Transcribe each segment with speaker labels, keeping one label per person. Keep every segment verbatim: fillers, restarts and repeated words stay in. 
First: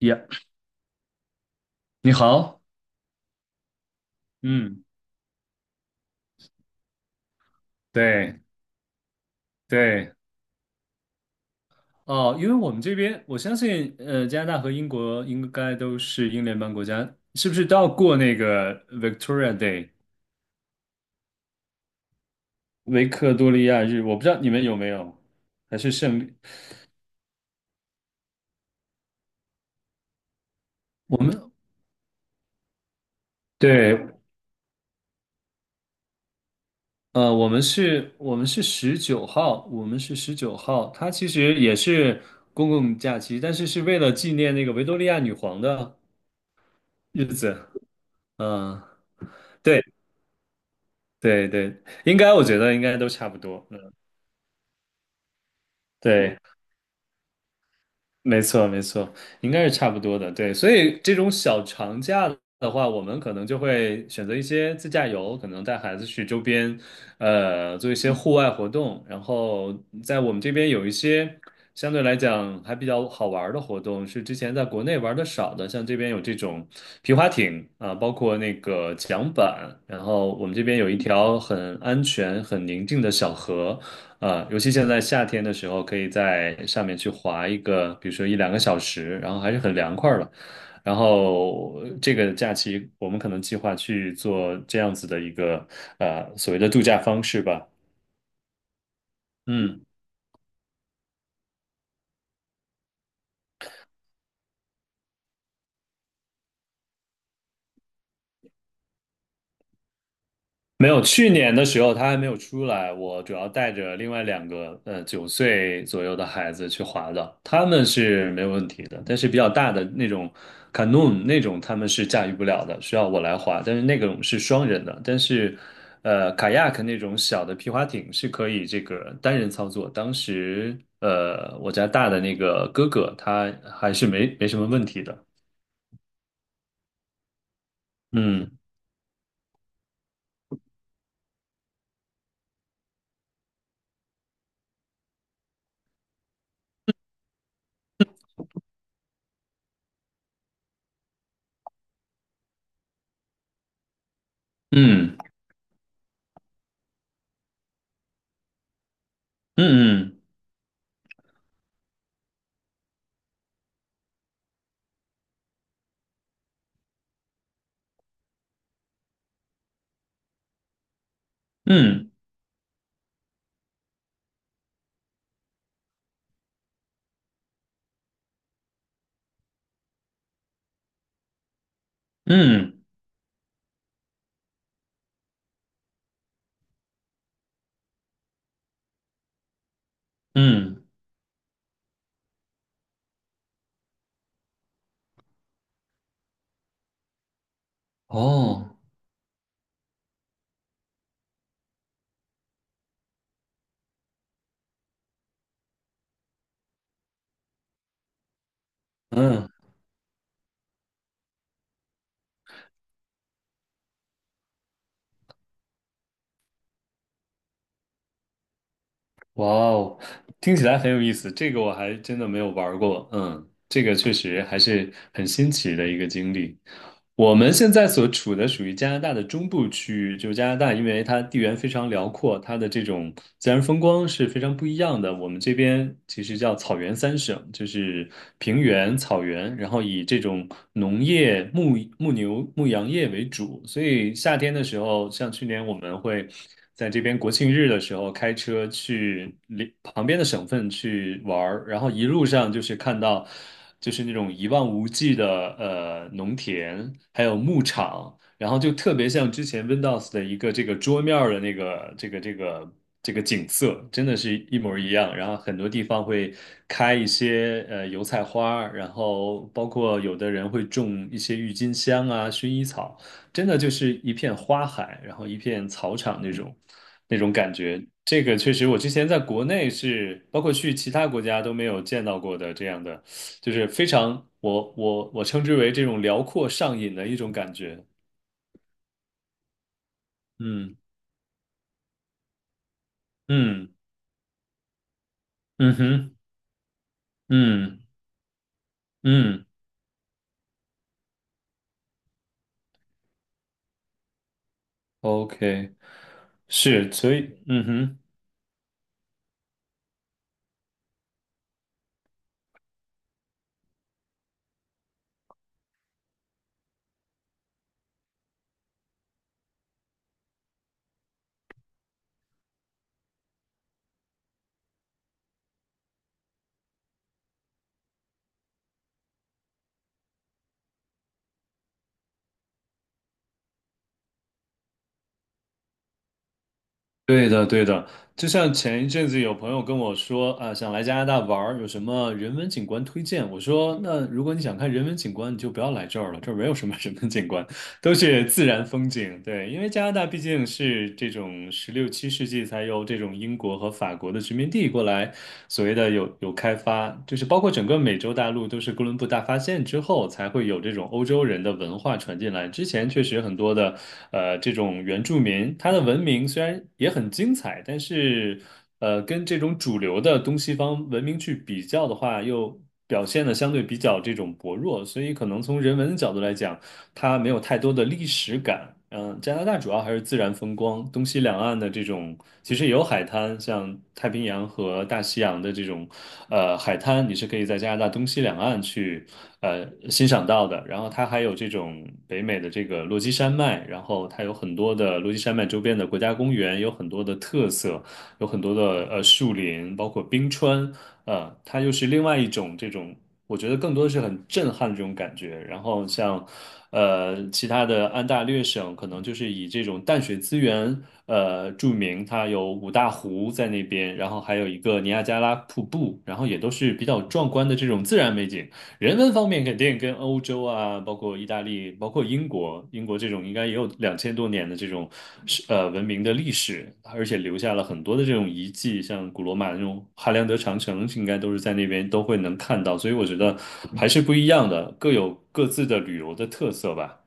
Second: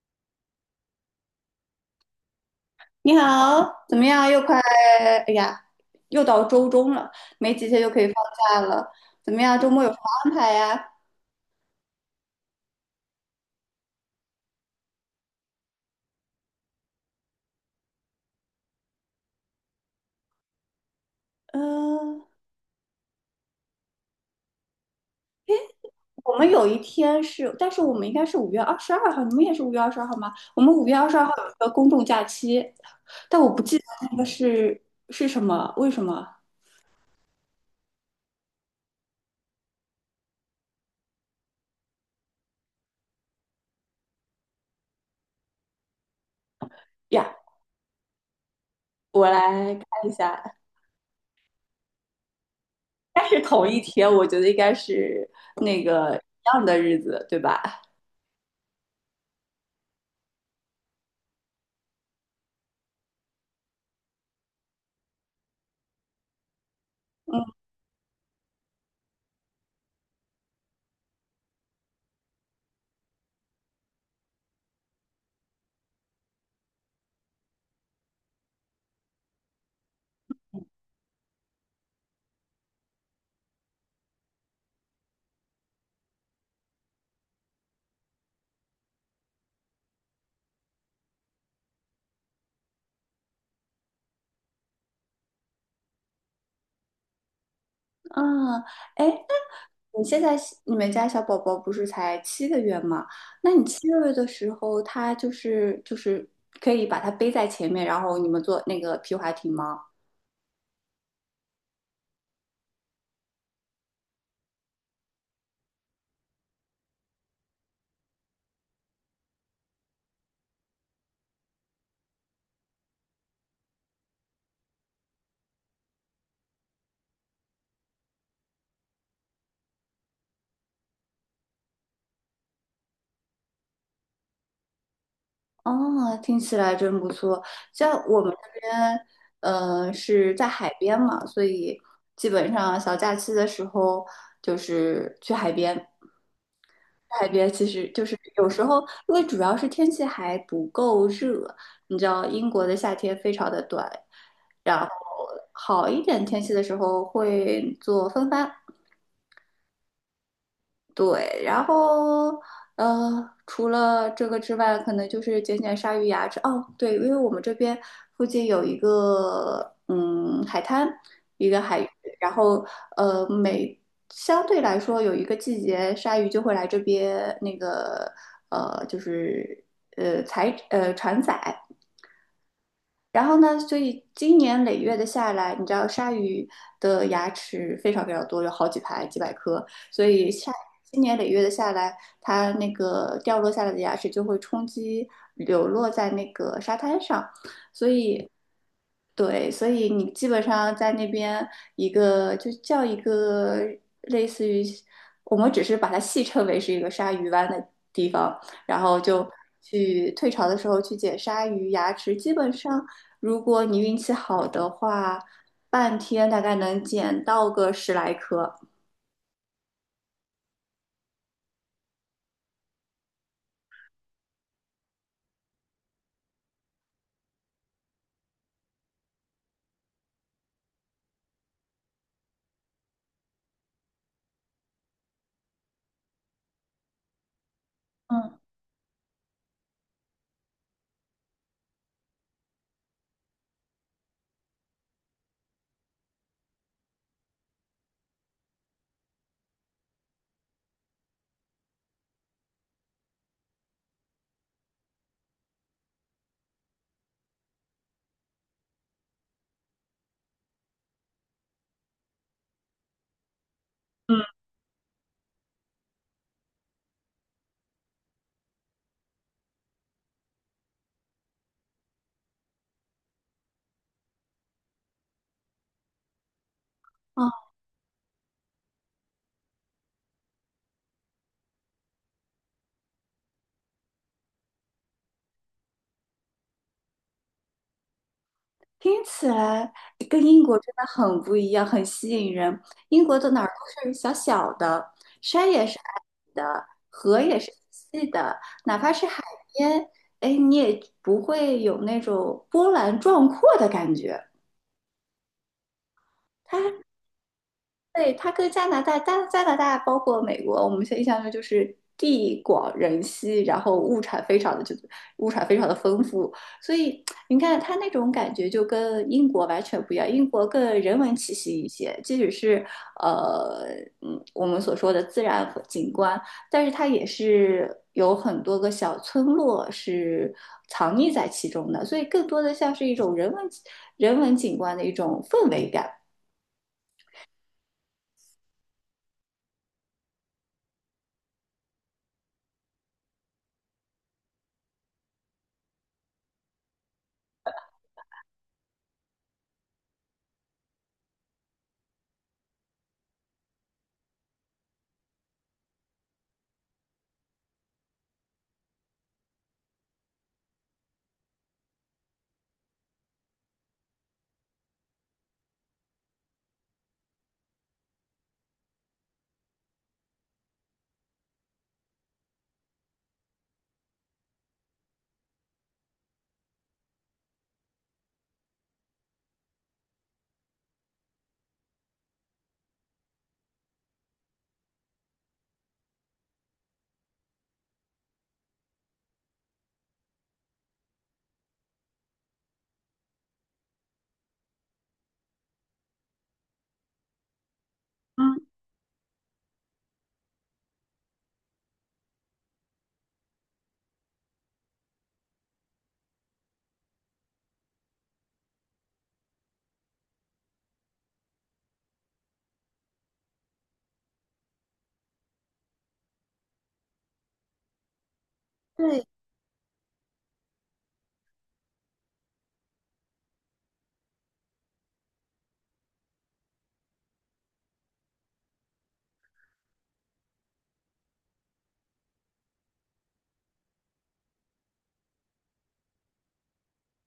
Speaker 1: 呀，你好，
Speaker 2: 你好，怎么样？又快，
Speaker 1: 嗯，
Speaker 2: 哎呀，又到周中了，没几天就可以放
Speaker 1: 对
Speaker 2: 假了。怎么样？周末有什么
Speaker 1: 对，
Speaker 2: 安排呀？
Speaker 1: 哦，因为我们这边，我相信，呃，加拿大和英国应该都是英联邦国家，是不是都要过那个 Victoria Day
Speaker 2: 嗯、
Speaker 1: 维克多利亚日？我不知道你们有没有，还是胜利？
Speaker 2: 我们有一天是，但是我们应该是五月二十二号，你们也是五月二十二号吗？我们五月二十
Speaker 1: 我
Speaker 2: 二号
Speaker 1: 们
Speaker 2: 有一个公众假期，但我不记得
Speaker 1: 对，
Speaker 2: 那个是是什么，为什么
Speaker 1: 呃，我们是，我们是十九号，我们是十九号，它其实也是公共假期，但是是为了纪念那个维多利亚女皇的日
Speaker 2: 呀？
Speaker 1: 子，嗯、
Speaker 2: 我来
Speaker 1: 对。
Speaker 2: 看一下，
Speaker 1: 对对，应该我觉得应该都
Speaker 2: 但
Speaker 1: 差不
Speaker 2: 是
Speaker 1: 多。
Speaker 2: 同
Speaker 1: 嗯，
Speaker 2: 一天，我觉得应该是那个
Speaker 1: 对，
Speaker 2: 一
Speaker 1: 嗯
Speaker 2: 样的日子，对吧？
Speaker 1: 没错没错，应该是差不多的。对，所以这种小长假的话，我们可能就会选择一些自驾游，可能带孩子去周边，
Speaker 2: 嗯
Speaker 1: 呃，做一些户外活动。然后在我们这边有一些相对来讲还比较好玩儿的活动，是之前在国内玩的少的，像这边有这种皮划艇啊，包括那个桨板。然后我们这边有一条很安全、很宁静的小河。呃，尤其现在夏天的时候，可以在上面去滑一个，比如说一两个小时，然后还是很凉快儿了。然后呃这个假期我们可能计划去做这样子的一个呃所谓的度假方式吧。
Speaker 2: 啊，哎。
Speaker 1: 嗯。
Speaker 2: 你现在你们家小宝宝不是才七个月吗？那你七个月的时候，他就是就是可以把他背在前面，然后你们坐那个皮划艇吗？
Speaker 1: 没有，去年的时候他还没有出来，我主要带着另外两个呃九岁左右的孩子去滑的，他们是没有问题的，但是比较大的那种 canoe 那种他们是驾驭不了的，需要我来滑，但是那种是双人的，但是呃 kayak 那种小的皮划艇是可以这个单人操作，当时呃我家大的那个哥哥他还是没没什么问题的，
Speaker 2: 哦，听起来真不错。像我们
Speaker 1: 嗯
Speaker 2: 这边，呃，是在海边嘛，所以基本上小假期的时候就是去海边。海边其实就是有时候，因为主要是天气还不够热，你知道英国的夏天非常的短，然后
Speaker 1: 嗯
Speaker 2: 好一点天气的时候会做风帆，
Speaker 1: 嗯
Speaker 2: 对，然后呃，除了这个之外，可能就是捡捡鲨鱼牙齿。哦，对，因为我们这边附近有一个嗯海滩，一个海域，
Speaker 1: 嗯
Speaker 2: 然后呃每相对来说有一个季节，鲨鱼就会来这边那个呃就是呃采呃船仔，
Speaker 1: 嗯
Speaker 2: 然后呢，所以今年累月的下来，你知道鲨鱼的牙齿非常非常多，有好几排、几百颗，所以下
Speaker 1: 嗯嗯，
Speaker 2: 今年累月的下来，它那个掉落下来的牙齿就会冲击流落在那个沙滩上，所以。
Speaker 1: 哦。
Speaker 2: 对，所以你基本上在那边一个就叫一个类似于，我们只是把它戏称为是一个鲨鱼湾的地方，然后就
Speaker 1: 嗯，
Speaker 2: 去退潮的时候去捡鲨鱼牙齿，基本上如果你运气好的话，半天大概能捡到个十来颗。
Speaker 1: 哇哦，听起来很有意思，这个我还真的没有玩过。嗯，这个确实还是很新奇的一个经历。我们现在所处的属于加拿大的中部区域，就是加拿大，因为它地缘非常辽阔，它的这种自然风光是非常不一样的。我们这边其实叫草原三省，就是平原、草原，然后以这种农业、牧牧牛、牧羊业为主。所以夏天的时候，像去年我们会，在这边国庆日的时候开车去邻旁边的省份去玩儿，然后一路上就是看到就是那种一望无际的呃农田，还有牧场，然后就特别像之前 Windows 的一个这个桌面儿的那个这个这个这个景色，真的是一模儿一样。然后很多地方会开一些呃油菜花儿然后包括有的人会种一些郁金香啊、薰衣草。真的就是一片花海，然后一片草场那种那种感觉。这个确实，我之前在国内是，包括去其他国家都没有见到过的这样的，就是非常我我我称之为这种辽阔上瘾的一种感觉。
Speaker 2: 听起来跟英国真
Speaker 1: 嗯
Speaker 2: 的很不一样，很吸引人。英国的哪儿
Speaker 1: 嗯
Speaker 2: 都是小小的，山也
Speaker 1: 嗯
Speaker 2: 是矮
Speaker 1: 哼
Speaker 2: 的，河也是
Speaker 1: 嗯
Speaker 2: 细的，哪怕是海
Speaker 1: 嗯
Speaker 2: 边，哎，你也不会有那种波澜壮阔的感觉。
Speaker 1: ，OK，是，所以嗯哼。
Speaker 2: 对，它跟加拿大、加加拿大包括美国，我们现在印象中就是地广人稀，然后物产非常的就物产非常的丰富，所以你看它那种感觉就跟英国完全不一样，英国更人文气息一些，即使是呃嗯我们所说的自然景观，但是它也是有很多个小村落是藏匿在其中的，所以更多的像是一种人文人文景观的一种氛围感。
Speaker 1: 对的，对的，就像前一阵子有朋友跟我说啊，想来加拿大玩儿有什么人文景观推荐？我说，那如果你想看人文景观，你就不要来这儿了，这儿没有什么人文景观。都是自然风景，对，因为加拿大毕竟是这种十六七世纪才有这种英国和法国的殖民地过来，所谓的有有开发，就是包括整个美洲大陆都是哥伦布大发现之后才会有这种欧洲人的文化传进来。之前确实很多的呃这种原住民，他的文明虽然也很精彩，但是呃跟这种主流的东西方文明去比较的话，又表现的相对比较这种薄弱，所以可能从人文的角度来讲。它没有太多的历史感。嗯，加拿大主要还是自然风光，东西两岸的这种其实也有海滩，像太平洋和大西洋的这种呃海滩，你是可以在加拿大东西两岸去呃欣赏到的。然后它还有这种北美的这个落基山脉，然后它有很多的落基山脉周边的国家公园，有很多的特色，有很多的呃树林，包括冰川。呃，它又是另外一种这种我觉得更多的是很震撼的这种感觉。然后像，呃，其他的安大略省可能就是以这种淡水资源，呃，著名，它有五大湖在那边，然后还有一个尼亚加拉瀑布，然后也都是比较壮观的这种自然美景。人
Speaker 2: 对。
Speaker 1: 文方面肯定跟欧洲啊，包括意大利，包括英国，英国这种应该也有两千多年的这种是呃文明的历史，而且留下了很多的这种遗迹，像古罗马那种哈良德长城，应该都是在那边都会能看到，所以我觉得还是不一样的，各有各自的旅游的特色吧。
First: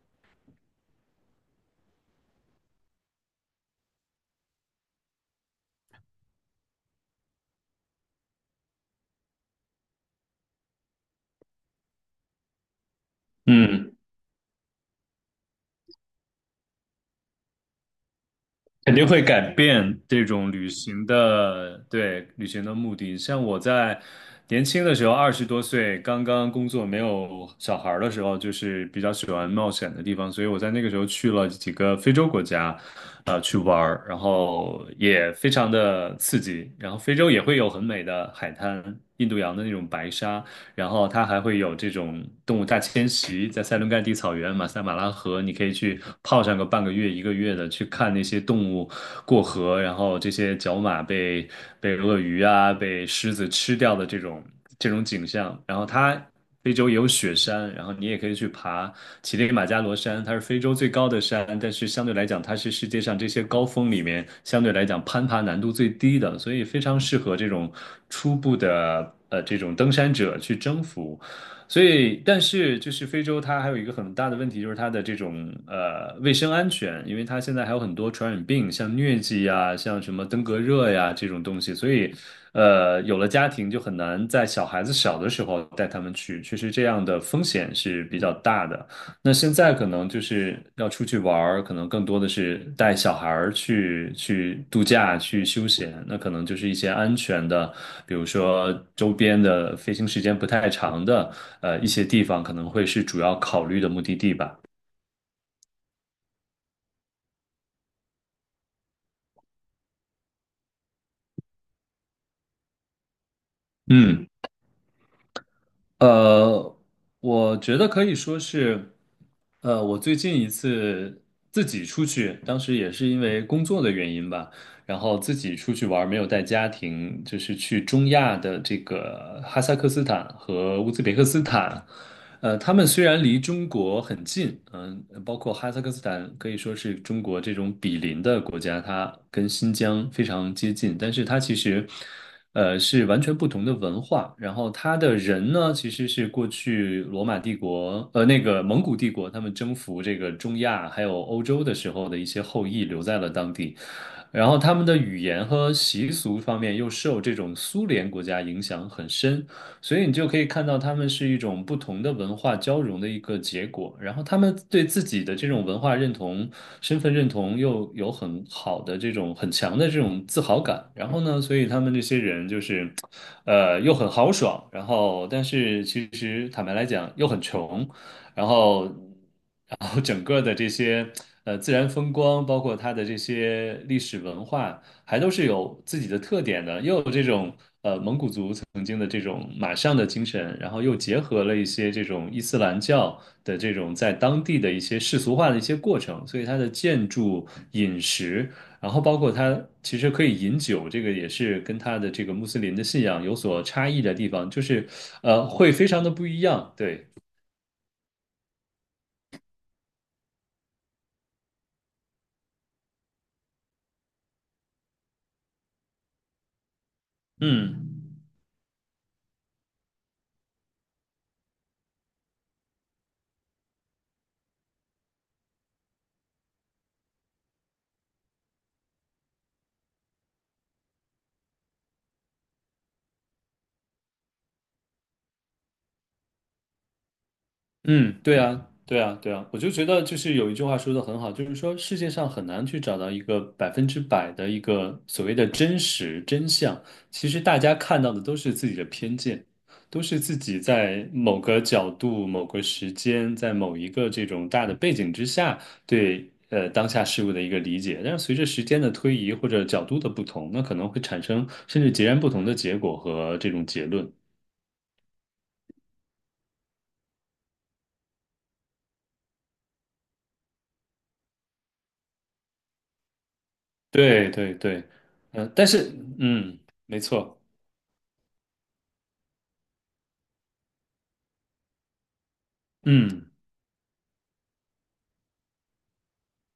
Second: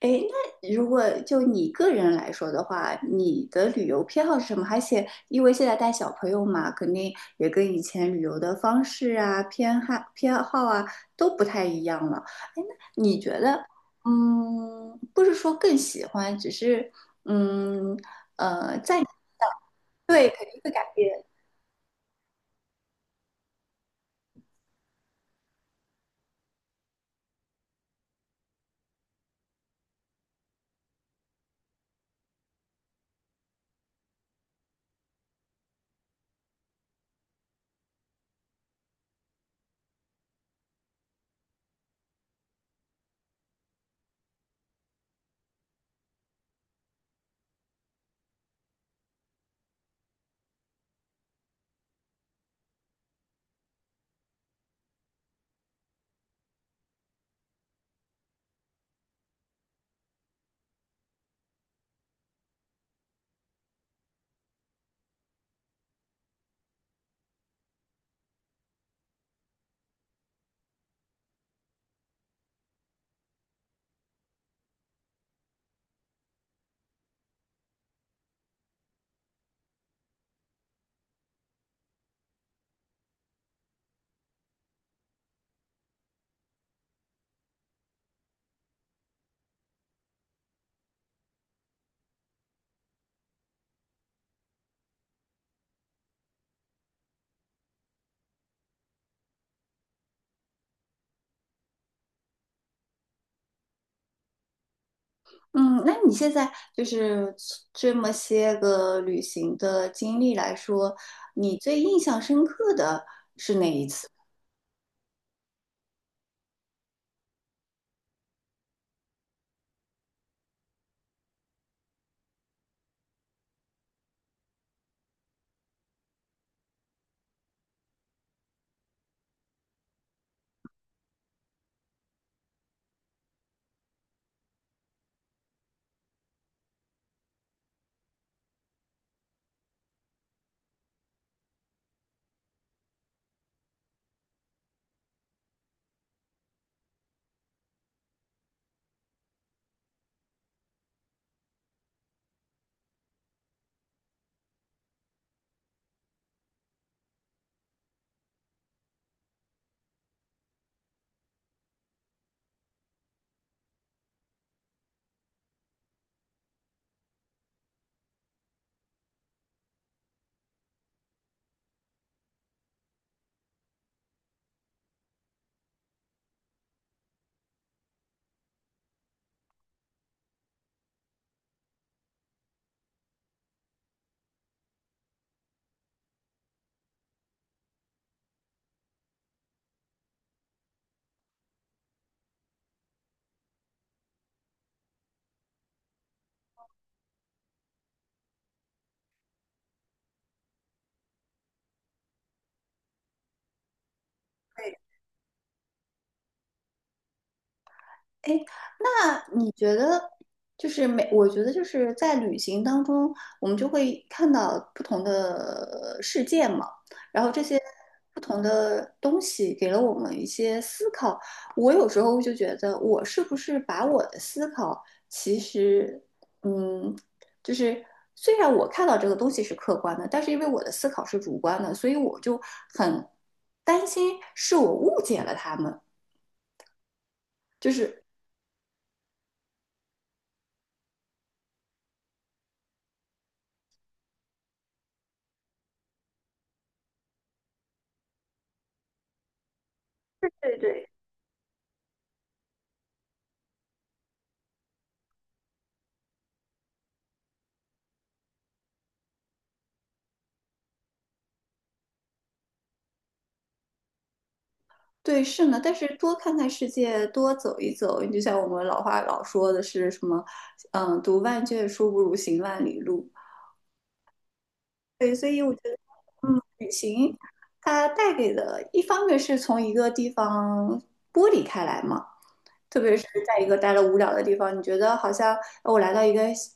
Speaker 2: 诶，那如果就你个人来说的话，你的旅游偏好是什么？而且因为现在带小朋友嘛，肯定也跟以前旅游的方式啊、偏好偏好啊都不太一样了。诶，那你觉得，
Speaker 1: 嗯。
Speaker 2: 嗯，不是说更喜欢，只是嗯呃，
Speaker 1: 肯
Speaker 2: 在
Speaker 1: 定会改变这
Speaker 2: 对肯
Speaker 1: 种
Speaker 2: 定
Speaker 1: 旅
Speaker 2: 会改
Speaker 1: 行
Speaker 2: 变。
Speaker 1: 的，对，旅行的目的。像我在年轻的时候，二十多岁，刚刚工作没有小孩儿的时候，就是比较喜欢冒险的地方，所以我在那个时候去了几个非洲国家，呃，去玩儿，然后也非常的刺激。然后非洲也会有很美的海滩，印度洋的那种白沙，然后它还会有这种动物大迁徙，在塞伦盖蒂草原、马赛马拉河，你可以去泡上个半个月、一个月的，去看那些动物过河，然后这些角马被被鳄鱼啊、被狮子吃掉的这种这种景象。然后它非洲也有雪山，然后你也可以去爬乞力马扎罗山，它是非洲最高的山，但是相对来讲，它是世界上这些高峰里面相对来讲攀爬难度最低的，所以非常适合这种初步的呃这种登山者去征服。所以，但是就是非洲它还有一个很大的问题，就是它的这种呃卫生安全，因为它现在还有很多传染病，像疟疾呀、像什么登革热呀这种东西，所以呃有了家庭就很难在小孩子小的时候带他们去，确实这样的风险是比较大的。那现在可能就是要出去玩儿，可能更多的是带小孩儿去去度假、去休闲。那可能就是一些安全的，比如说周边的飞行时间不太长的，呃，一些地方可能会是主要考虑的目的地吧。
Speaker 2: 嗯，那你现在就是这么些个旅行的经历来说，你最印象深刻的？
Speaker 1: 嗯。呃，我觉得可以说是，呃，我最近一次自己出去，当时也是因为工作的原因吧，然后自己出去玩儿没有带家庭，就是去中亚的这个哈萨克斯坦和乌兹别克斯坦。呃，他们虽然离中国很近，嗯、包括哈萨克斯坦可以说是中国这种比邻的国家，它跟新疆非常接近，但是它其实，呃，是完全不同的文化。然后它的人呢，其实是过去罗马帝国，呃，那个蒙古帝国，他们征服这个中亚还有欧洲的时候的一些后裔留在了当地。然后他们的语言和习俗方面又受这种苏联国家影响很深，所以你就可以看到他们是一种不同的文化交融的一个结果，然后他们对自己的这种文化认同、身份认同又有很好的这种很强的这种自豪感，然后呢，所以他们这些人就是，呃，又很豪爽，然后但是其实坦白来讲又很穷，然后。然后整个的这些呃自然风光，包括它的这些历史文化，还都是有自己的特点的，又有这种呃蒙古族曾经的这种马上的精神，然后又结合了一些这种伊斯兰教的这种在当地的一些世俗化的一些过程，所以它的建筑、饮食，然后包括它其实可以饮酒，这个也是跟它的这个穆斯林的信仰有所差异的地方，就是呃会非常的不一样，对，
Speaker 2: 哎，那你觉得就是每，我觉得就是在旅行当中，我们就会看到不同的呃世界嘛，然后这些
Speaker 1: 嗯。
Speaker 2: 不同的东西给了我们一些思考。我有时候就觉得，我是不是把我的思考，其实，嗯，就是虽然我看到这个东西是客观的，但是因为我的思考是主观的，所以我就很担心是我误解了他们，就是。
Speaker 1: 嗯，对啊，对啊，对啊，我就觉得就是有一句话说的很好，就是说世界上很难去找到一个百分之百的一个所谓的真实真相。其实大家看到的都是自己的偏见，都是
Speaker 2: 对
Speaker 1: 自
Speaker 2: 对
Speaker 1: 己
Speaker 2: 对。
Speaker 1: 在某个角度、某个时间、在某一个这种大的背景之下对呃当下事物的一个理解。但是随着时间的推移或者角度的不同，那可能会产生甚至截然不同的结果和这种结论。
Speaker 2: 对，是呢，但是多看看世界，多走一走，你就像我们老话老说的是什么，嗯，读万卷书不如行万里路。
Speaker 1: 对对对，
Speaker 2: 对，所以
Speaker 1: 嗯、
Speaker 2: 我觉
Speaker 1: 但
Speaker 2: 得
Speaker 1: 是嗯，
Speaker 2: 旅
Speaker 1: 没
Speaker 2: 行
Speaker 1: 错，
Speaker 2: 它带给的，一方面是从一个地方剥离开来嘛，特别是
Speaker 1: 嗯，
Speaker 2: 在一个待了无聊的地方，你觉得好像呃我来到一个新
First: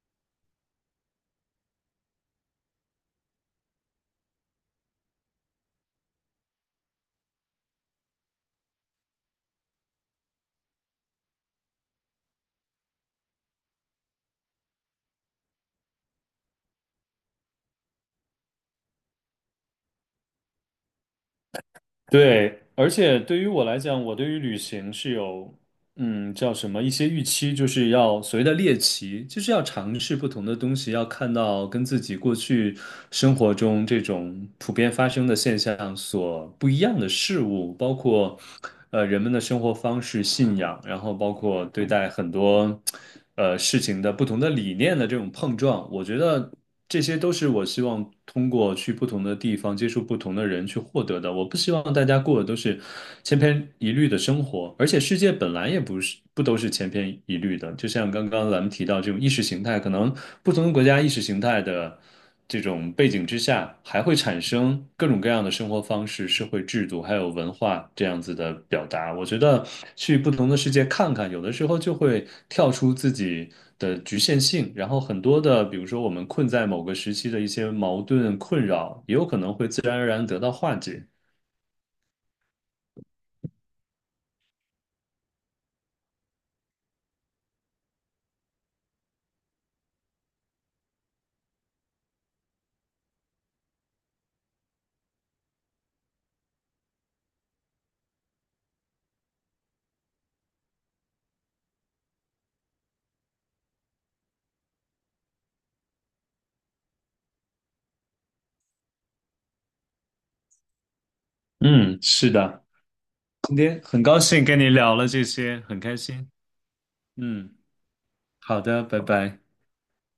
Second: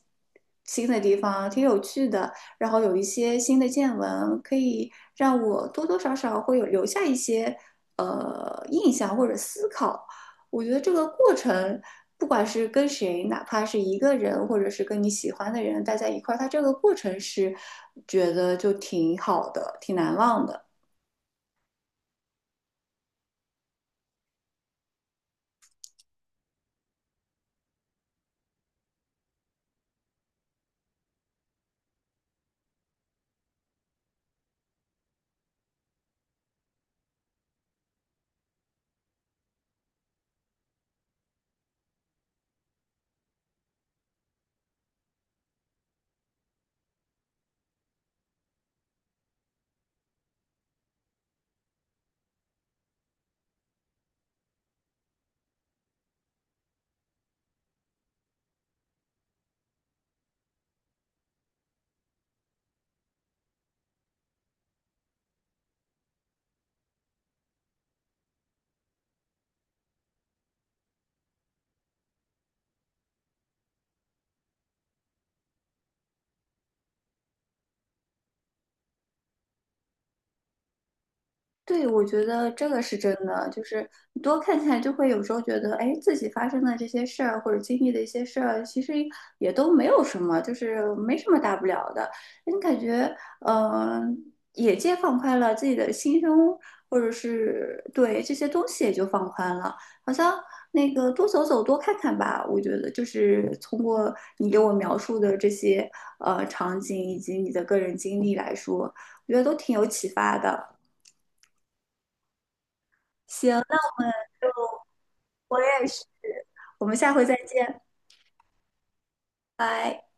Speaker 2: 新的地方，挺有趣的，然后有一些新的见闻，可以让我多多少少会有留下一些呃印象或者思考。我觉得这个过程，不管是跟谁，哪怕是一个人，或者是跟你喜欢的人待在一块儿，它这个过程是觉得就挺好的，挺难忘的。
Speaker 1: 对，而且对于我来讲，我对于旅行是有嗯叫什么一些预期，就是要所谓的猎奇，就是要尝试不同的东西，要看到跟自己过去生活中这种普遍发生的现象所不一样的事物，包括呃人们的生活方式、信仰，然后包括对待很多呃事情的不同的理念的这种碰撞，我觉得。这些都是我希望通过去不同的地方接触不同的人去获得的。我不希望大家过的都是千篇一律的生活，而且世界本来也不是不都是千篇一律的。就像刚刚咱们提到这种意识形态，可能不同的国家意识形态的。这种背景之下，还会产生各种各样的生活方式、社会制度，还有文化这样子的表达。我觉得去不同的世界看看，有的时候就会跳出自己的局限性，然后很多的，比如说我们困在某个时期的一些矛盾困扰，也有可能会自然而然得到化解。
Speaker 2: 对，我觉得这个是真的，就是你多看看，就会有时候觉得，哎，自己发生的这些事儿或者经历的一些事儿，其实也都没有什么，就是没什么大不了的。你感觉，嗯、眼界放宽了，自己的心胸或者是对这些东西也就放宽了，好像那个多走走，多看看吧。我觉得就是通过你给我描述的这些呃场景以及你的个人经历来说，我觉得都挺有启发的。
Speaker 1: 嗯，是的，今
Speaker 2: 行。
Speaker 1: 天很高兴跟你聊了这些，很开心。
Speaker 2: 我们下回再
Speaker 1: 嗯，
Speaker 2: 见，
Speaker 1: 好的，拜拜。
Speaker 2: 拜。